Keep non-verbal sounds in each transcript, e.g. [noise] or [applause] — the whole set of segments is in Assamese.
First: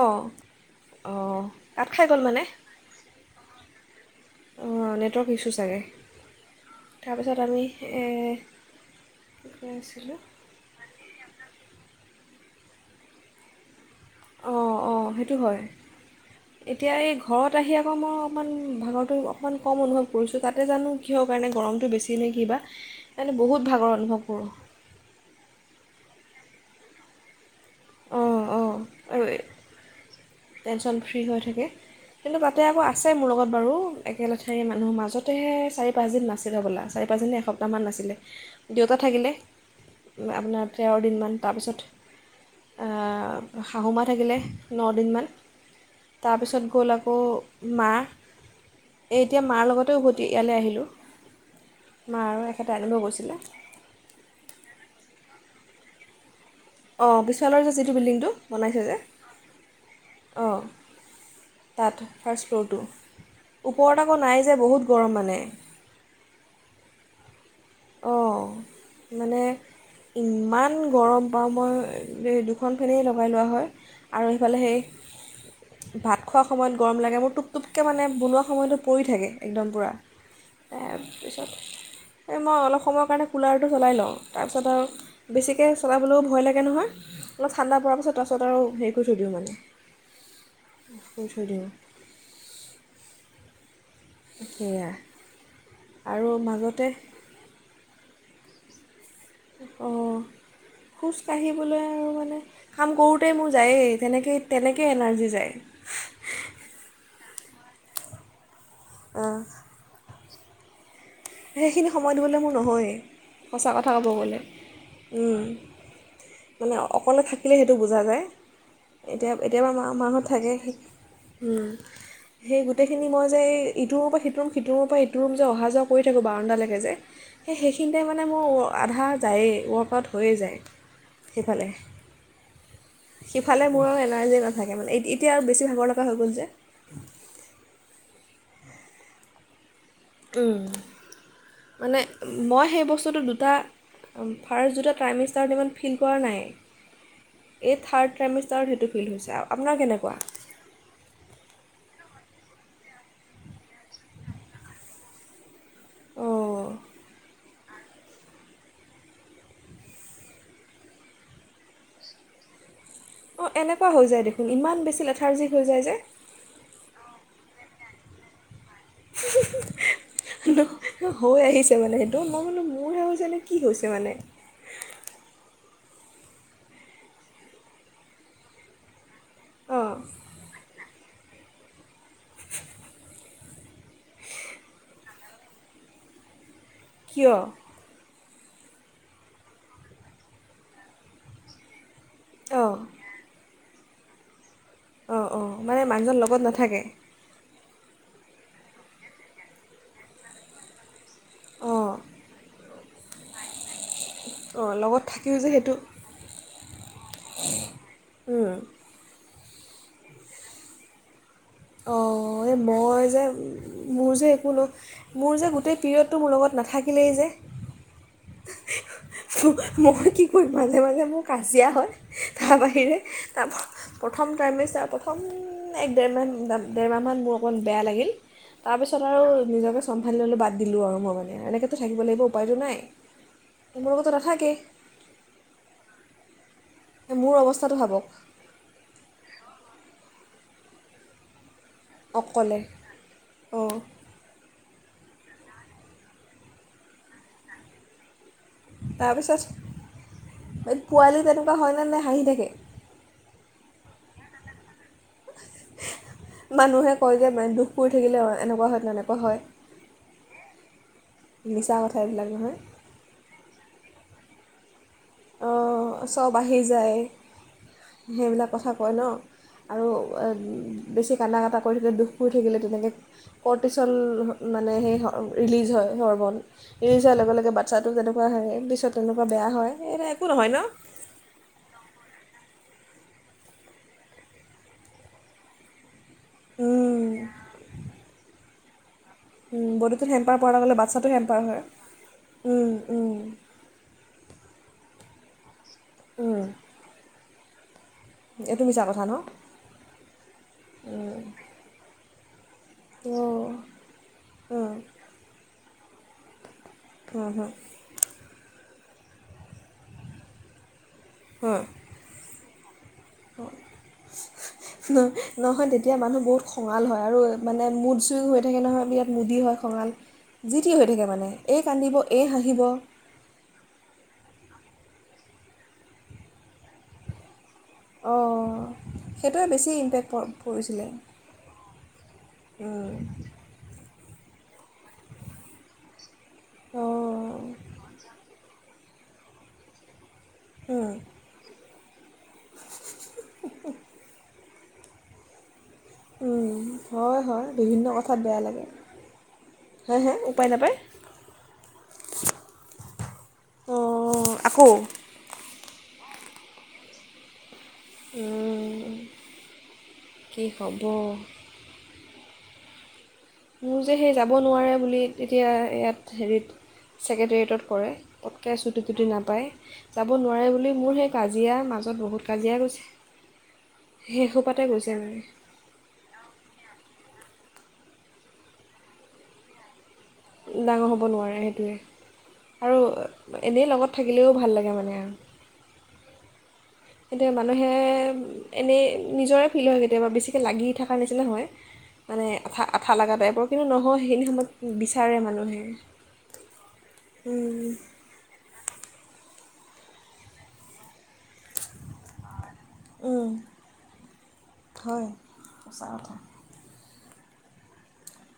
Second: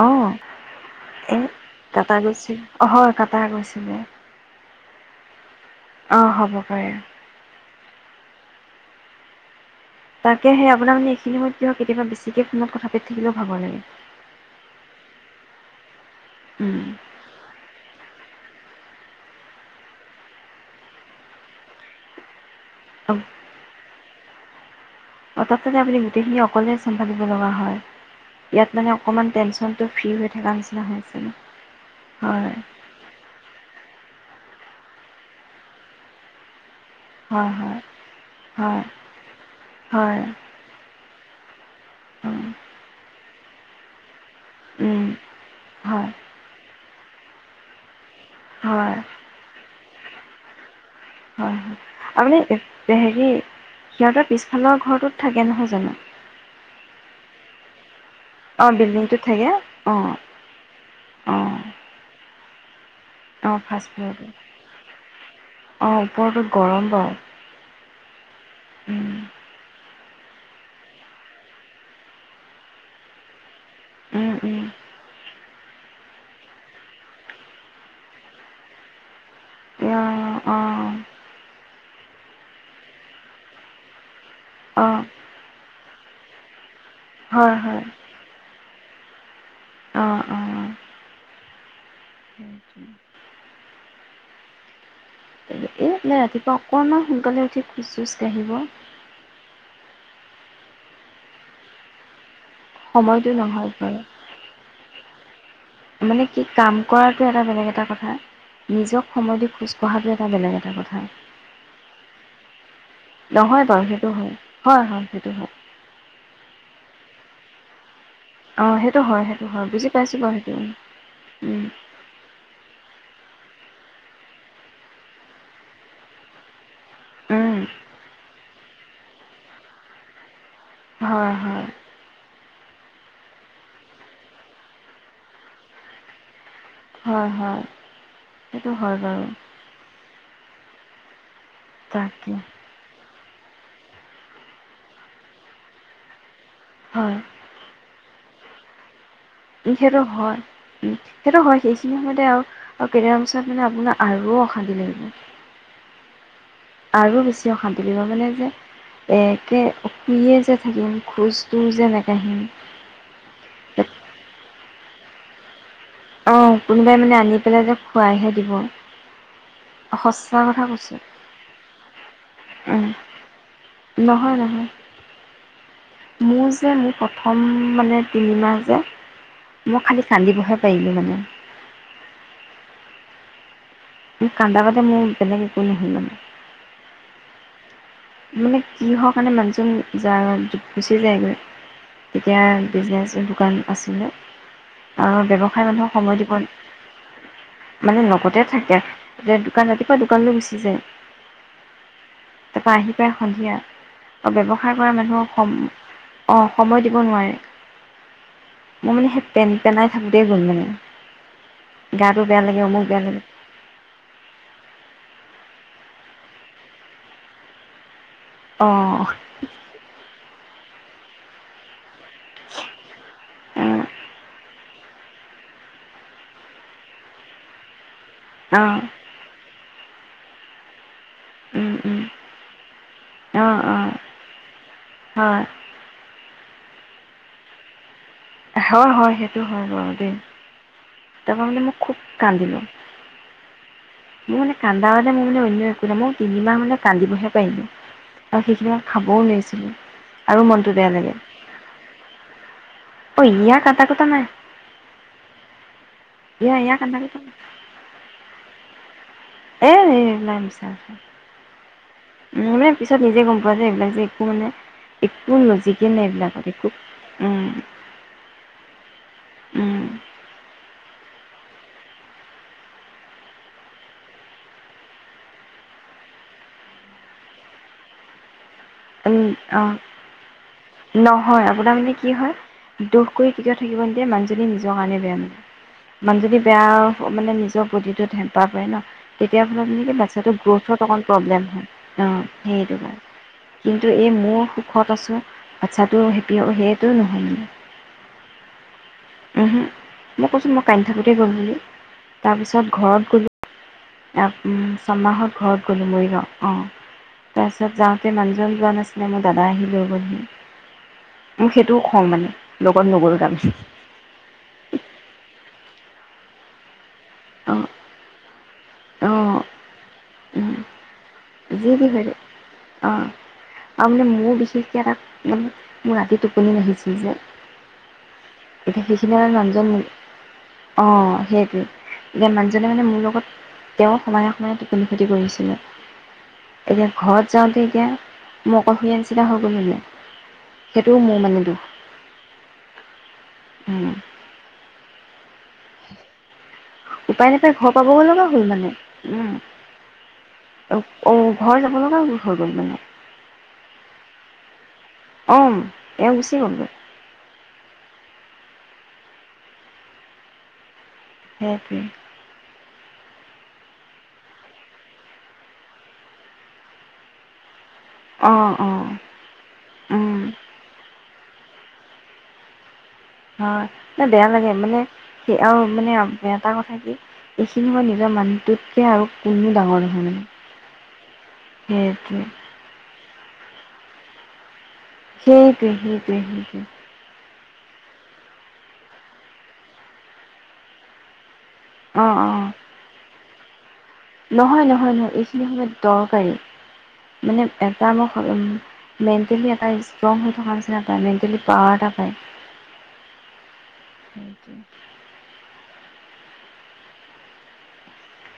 অঁ অ'। এ অঁ কাট খাই কাটা গ'ল মানে গৈছিল। অ' হয় কাটা গৈছিলে। অ' নেটৱৰ্ক ইছু অ' হ'ব পাৰে। এই তাকে সেই আপোনাৰ মানে, এইখিনি সময়ত কিহ কেতিয়াবা বি। গতিক ফোনত কথা পাতি থাকিলেও ভাব লাগে। অঁ অঁ সেইটো হয়। উম, এতিয়া এই ঘৰত আহি আকৌ মই। অকণমান ভাগৰটো অকণমান কম অনুভৱ কৰিছোঁ তাতে জানো কিহৰ কাৰণে গৰমটো বেছি নে কিবা। মে বহুত ভাগৰ অনুভৱ। গ। অ তাতে আপুনি গোটেইখিনি অকলে চম্ভালিব দিব লগা হয়। অঁ ইয়াত মানে অকণমান অঁ টেনচনটো ফ্ৰী হৈ, থকা নিচিনা টেনশ্যন হৈ হৈছে ফ্ৰী থাকে হয়। একেলেথাই মানুহ মাজতে চাৰি পাঁচদিন নাছিল হবলা। চাৰি পাঁচদি হয়, হয়, এসপ্তাহমান নাছিলে। হয়, দেউতা থাকিলে, হয়, আপোনাৰ তেৰ দিনমান। তাৰপিছত। উম। শাহুমা থাকিলে। ন উম, দিনমান, হয়, তাৰপিছত গ'ল আকৌ। মা। হয়, এ এতিয়া মাৰ লগতে উভ। ইয়ালৈ আহিলোঁ। হয় হয় মা আৰু মানে, এখেতে আনিব হেৰি গৈছিলে সিহঁতৰ পিছফালৰ ঘৰটোত। থাকে নহয় জানো। অঁ বিশালৰ যে যিটো বিল্ডিংটো, অ', বনাইছে যে বিল্ডিংটোত থাকে অ', অঁ, তাত। ফাৰ্ষ্ট ফ্ল'ৰটো। অঁ ফাৰ্ষ্ট ওপৰত আকৌ ফ্লৰটো, নাই যে বহুত গৰম মানে অঁ ওপৰতোত গৰম বাৰু। অঁ উম মানে। ইমান গৰম পাওঁ মই এই দুখন ফেনেই লগাই লোৱা হয়। আৰু উম এইফালে উম সেই। ভাত খোৱাৰ সময়ত গৰম লাগে মোৰ টোপটুপকে মানে বনোৱা সময়তো পৰি থাকে একদম পূৰা এয়া অ তাৰপিছত। এই মই অলপ সময়ৰ কাৰণে কুলাৰটো চলাই লওঁ, তাৰপিছত অ আৰু বেছিকৈ চলাবলৈও ভয় লাগে নহয়। হয় অলপ হয় ঠাণ্ডা পৰাৰ পাছত ত পাছত আৰু। সেই কৰি থৈ দিওঁ মানে। অ অ। সে থৈ দিওঁ। এই সেইয়া। এ ৰাতিপুৱা অকণমান সোনকালে উঠি খোজ চোজ আহিব অ খোজ কাঢ়িবলৈ আৰু মানে কাম সময়টো কৰোতে মোৰ নহয় বাৰু যায়েই তেনেকে তেনেকে এনাৰ্জি জি যায় মানে কি কাম কৰাটো এটা বেলেগ এটা কথা। নিজক অঁ সময় দি খোজ কঢ়াটোৱে এটা বেলেগ এটা কথা। সেইখিনি সময় দিবলৈ মোৰ নহয়েই নহয় সঁচা বাৰু কথা ক'ব সেইটো হয় গলে। হয় হয় সেইটো উম হয় মানে অকলে থাকিলে সেইটো বুজা যায়। অ সেইটো হয় এতিয়া সেইটো হয় এতিয়াবা মা বুজি পাইছোঁ মাহত বাৰু সেইটো থাকে। উম হুম, সেই গোটেইখিনি মই। যে ইটোৰ ৰুমৰ পৰা সিটো ৰুম সিটো ৰুম পৰা এইটো ৰুম যে অহা যোৱা কৰি থাকোঁ বাৰাণ্ডালৈকে যে সেই উম সেইখিনিতে মানে মোৰ ৱ- আধা যায়েই ৱৰ্ক আউট হৈয়ে যায়। হয় হয় সেইফালে সিফালে মোৰ আৰু এনাৰ্জি নাথাকে মানে এতিয়া আৰু বেছি ভাগৰ লগা হৈ গ'ল যে। হয় হয় সেইটো হয় বাৰু। উম মানে তাকে মই সেই বস্তুটো দু- তা ফাৰ্ষ্ট জোতা টাইম ষ্টাৰ্ত ইমান ফিল কৰা নাই। হয় এই থাৰ্ড ট্ৰেমিচ তৰ সেইটো ফিল হৈছে আ- আপোনাৰ সেইটো কেনেকুৱা হয় উম সেইটো হয় সেইখিনি সময়তে আও আৰু কেইদিনমান পিছত মানে আপোনাৰ আৰু অশান্তি লাগিব। অঁ আৰু বেছি অশান্তি লাগিব মানে যে একে শুইয়ে যে থাকিম খোজটো যে নেকাঢ়িম। অ এনেকুৱা হৈ যায় দেখোন ইমান বে- ছি লেথাৰ্জি হৈ যায় যে। অ কোনোবাই মানে আনি পেলাই যে খোৱাইহে দিব সঁচা কথা ন- কৈছো। হৈ আহিছে মানে সেইটো মই বোলো উম মোৰহে হৈছে নে কি হৈছে মানে নহয় নহয়। মোৰ যে মোৰ প্ৰথম মানে তিনিমাহ যে মই অঁ খালি কান্দিবহে পাৰিলো মানে [inaudible] কান্দা কাতে মোৰ বেলেগ একো নহল মানে কিয়? মানে কি হ কাৰণে মানুহজন যা গুচি যায় গৈ। এতিয়া অঁ বিজনেছ দোকান আছিলে। অঁ অঁ ব্যৱসায় মানে মানুহক মানুহজন সময় দিব। লগত নাথাকে মানে লগতে থাকে এতিয়া দোকান ৰাতিপুৱা দোকান লৈ গুচি যায়। অ। পা আহিব। ব সন্ধিয়া অ অঁ ব্যৱসায় কৰা লগত থাকিও যে সেইটো মানুহক অ। সময় দিব। নোৱাৰে মোৰ মানে সেই পেণ্ট পেনাই থাকোঁতে গ'ল মানে। অ গাটো বেয়া এই লাগে অমুক মই বেয়া লাগে যে মোৰ যে একো ন মোৰ যে গ। গোটেই পিৰিয়ডটো মোৰ লগত নাথাকিলেই যে। অঁ হে হে মই কি কৰিম। মাজে মাজে মোৰ কাজিয়া হয়। তাৰ বাহিৰে তাৰ প্ৰথম টাইমে চ একদম ডেৰ মমান। দেৰ মাহমান মোৰ অকণ বেয়া লাগিল। তাৰ অঁ পিছত আৰু নিজকে চম্ভালি ললোঁ বাদ দিলোঁ আৰু মই মানে এনেকেতো থাকিব লাগিব উপায়তটো নাই। অঁ অঁ তোমোৰ লগতো নাথাকে। হয়। এই মোৰ অৱস্থাটো ভাবক। হয় হয় সেইটো হয় বাৰু দেই। তাৰ পা মানে মো অকলে অঁ। মোৰ মানে কান্দা হলে মই মানে অন্যায় একো নাই। মই তিনিমাহ মানে কান্দিবহে পাৰিম। আৰু সেইখিনি খাবও তাৰপিছত লোৱাৰছিলোঁ আৰু মনটো এই বেয়া লাগে। অ পোৱালি তেনেকুৱা হয়নে নে হাঁহি থাকে ইয়াৰ কাতা কুতা নাই। ইয়া ইয়া মানুহে কান্দা কৈছ কয় যে দুখ কৰি থাকিলে এনেকুৱা হয় মানে। এ এ এইবিলাক মিছা কথা। মিছা কথা এইবিলাক উম নহয় মানে পিছত নিজে গম পোৱা যে এইবিলাক যে। মানে। একো লজিকে অঁ নাই চব এইবিলাকত আহি একো যায় উম সেইবিলাক কথা কয় ন, উম আৰু বেছি কানা কাটা কৰি থাকিলে দুখ পৰি থাকিলে তেনেকে, কৰৰ্টিচল মানে সেই হয় ৰিলিজ হয় হৰমন। ৰিলিজ হোৱাৰ লগে লগে বাচ্ছাটো তেনেকুৱা হে পিছত উম তেনেকুৱা বেয়া অ হয়। এটা একো ন নহয় আপোনাৰ মানে কি কি হয় দোষ কৰি কেতিয়াও থাকিব নিদিয়ে মানুহজনী নিজৰ কাৰণে বেয়া মানে। ইমান যদি উম, বেয়া মানে নিজৰ বডিটোত হেম্পাহৰ পৰে ন? তেতিয়াৰ ফালে উম, মানে কি বডিটোত বাচ্ছাটো হেম্পাৰ পৰাৰ লগে লগে গ্ৰোথত অকণ বাচ্ছাটো হেম্পাৰ প্ৰব্লেম হয়। অ উম, সেইটো কাৰণ। উম, কিন্তু এই মোৰ সুখত আছো বাচ্ছাটো হেপ্পী উম, আৰু সেইটো নহয় নি এইটো মিছা কথা ন ওহো মই কৈছোঁ মই কান্দি থাকোঁতেই গ'ল বুলি। তাৰপিছত ঘৰত গলোঁ অ অঁ ছমাহত ঘৰত কোনটো মৰিগাওঁ? অঁ হুম হুম তাৰপিছত যাওঁ। যোৱা নাছিলে আমাৰ দাদা আহি লৈ গ'ল বুলি। মোক হুম। সেইটোও খং মানে। লগত নগ'ল তাৰমানে ন নহয় তে তিয়া মানুহ বহুত খঙা ল হয় আৰু মানে অঁ মুড চুইং হৈ থাকে নহয়। বিৰাট অঁ মুডী হয় খঙাল যি তি হৈ থাকে মানে। এই যি তি কান্দিব হয়তো। এই হাঁহিব অ আৰু মানে মোৰ বেছি সেই তাত মানে মোৰ ৰাতি টোপনি নাহিছিল যে। অঁ এতিয়া সেইখিনি আৰু সেইটোৱে মানুহজন বেছি ইম্পেক্ট পৰিছিলে অহ সেইটোৱে এতিয়া মানুহজনে মানে উম। মোৰ লগত তেওঁক সময়ে-সময়ে টোপনি খতি কৰিছিলে। এতিয়া ঘৰত অঁ যাওঁতে এতিয়া মোক পাহৰিলে নিচিনা হৈ গলি নে? উম, সেইটোও মোৰ মানে দোষ। উম। হয় উপায় হয় নাপায় ঘৰ বিভিন্ন পাবগে কথাত লগা বেয়া হ'ল লাগে মানে। উম হে হে উপায় নাপায় অ ঘৰ যাব লগা হৈ গ'ল মানে অঁ আকৌ? অম এওঁ গুচি গ'লগে। উম কি ক'ম? হেপ্পী। মোৰ যে সেই যাব নোৱাৰে বুলি এতিয়া ইয়াত হেৰিত ছেক্ৰেটেৰিটত কৰে। অ পটকে অ চুটি তুটি নাপায়। উম যাব নোৱাৰে বুলি মোৰ সেই কাজিয়াৰ মাজত বহুত কাজিয়া গৈছে। হয়। নে বেয়া লাগে সেইসোপাতে মানে গৈছে স আৰু মানে এটা কথা কি এইখিনি মই নিজৰ মানোহটোতকে আৰু কোনোও ডাঙৰ নহয়। ডাঙৰ হ'ব নোৱাৰে সেইটোৱে। আৰু অ এনেই লগত থাকিলেও ভাল লাগে মানে আৰু সেইটোৱেই সেইটোৱেই সেইটোৱেই। এতিয়া মানুহে এনেই নিজৰে ফিলিং হয় কেতিয়াবা, বেছিকৈ লাগি থাকাৰ নিচিনা হয়। অ মানে অ আঠা আঠা লগা টাইপৰ কিন্তু নহয় সেইখিনি সময়ত নহয় নহয় নহয় বিচাৰে এইখিনি মানুহে সময়ত দৰকাৰী। মানে এটা ম মেণ্টেলি এটা ষ্ট্ৰং হৈ থকাৰ নিচিনা পায়, মেণ্টেলি পাৱাৰ এটা পায়। উম, হয়। সঁচা কথা।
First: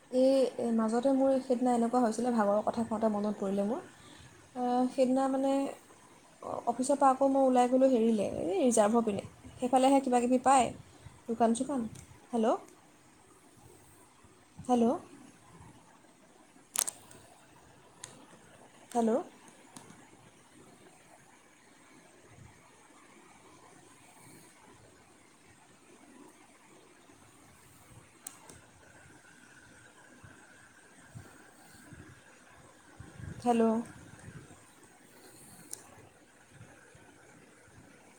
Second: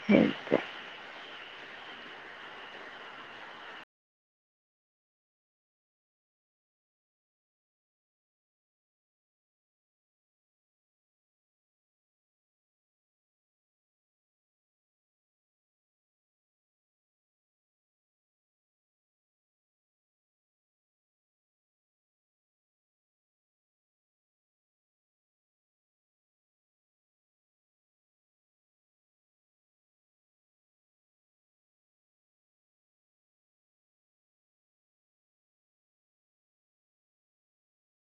সেই এই মাজতে মোৰ সেইদিনা এনেকুৱা হৈছিলে ভাগৰৰ কথা কওঁতে মনত পৰিলে মোৰ, এ সেইদিনা মানে অঁ অফিচৰ পৰা আকৌ মই ওলাই গ'লোঁ হেৰিলে এই ৰিজাৰ্ভৰ পিনে, সেইফালেহে কিবাকিবি পায় দোকান চোকান। হেল্ল' হেল্ল' হেল্ল' খালো অঁ।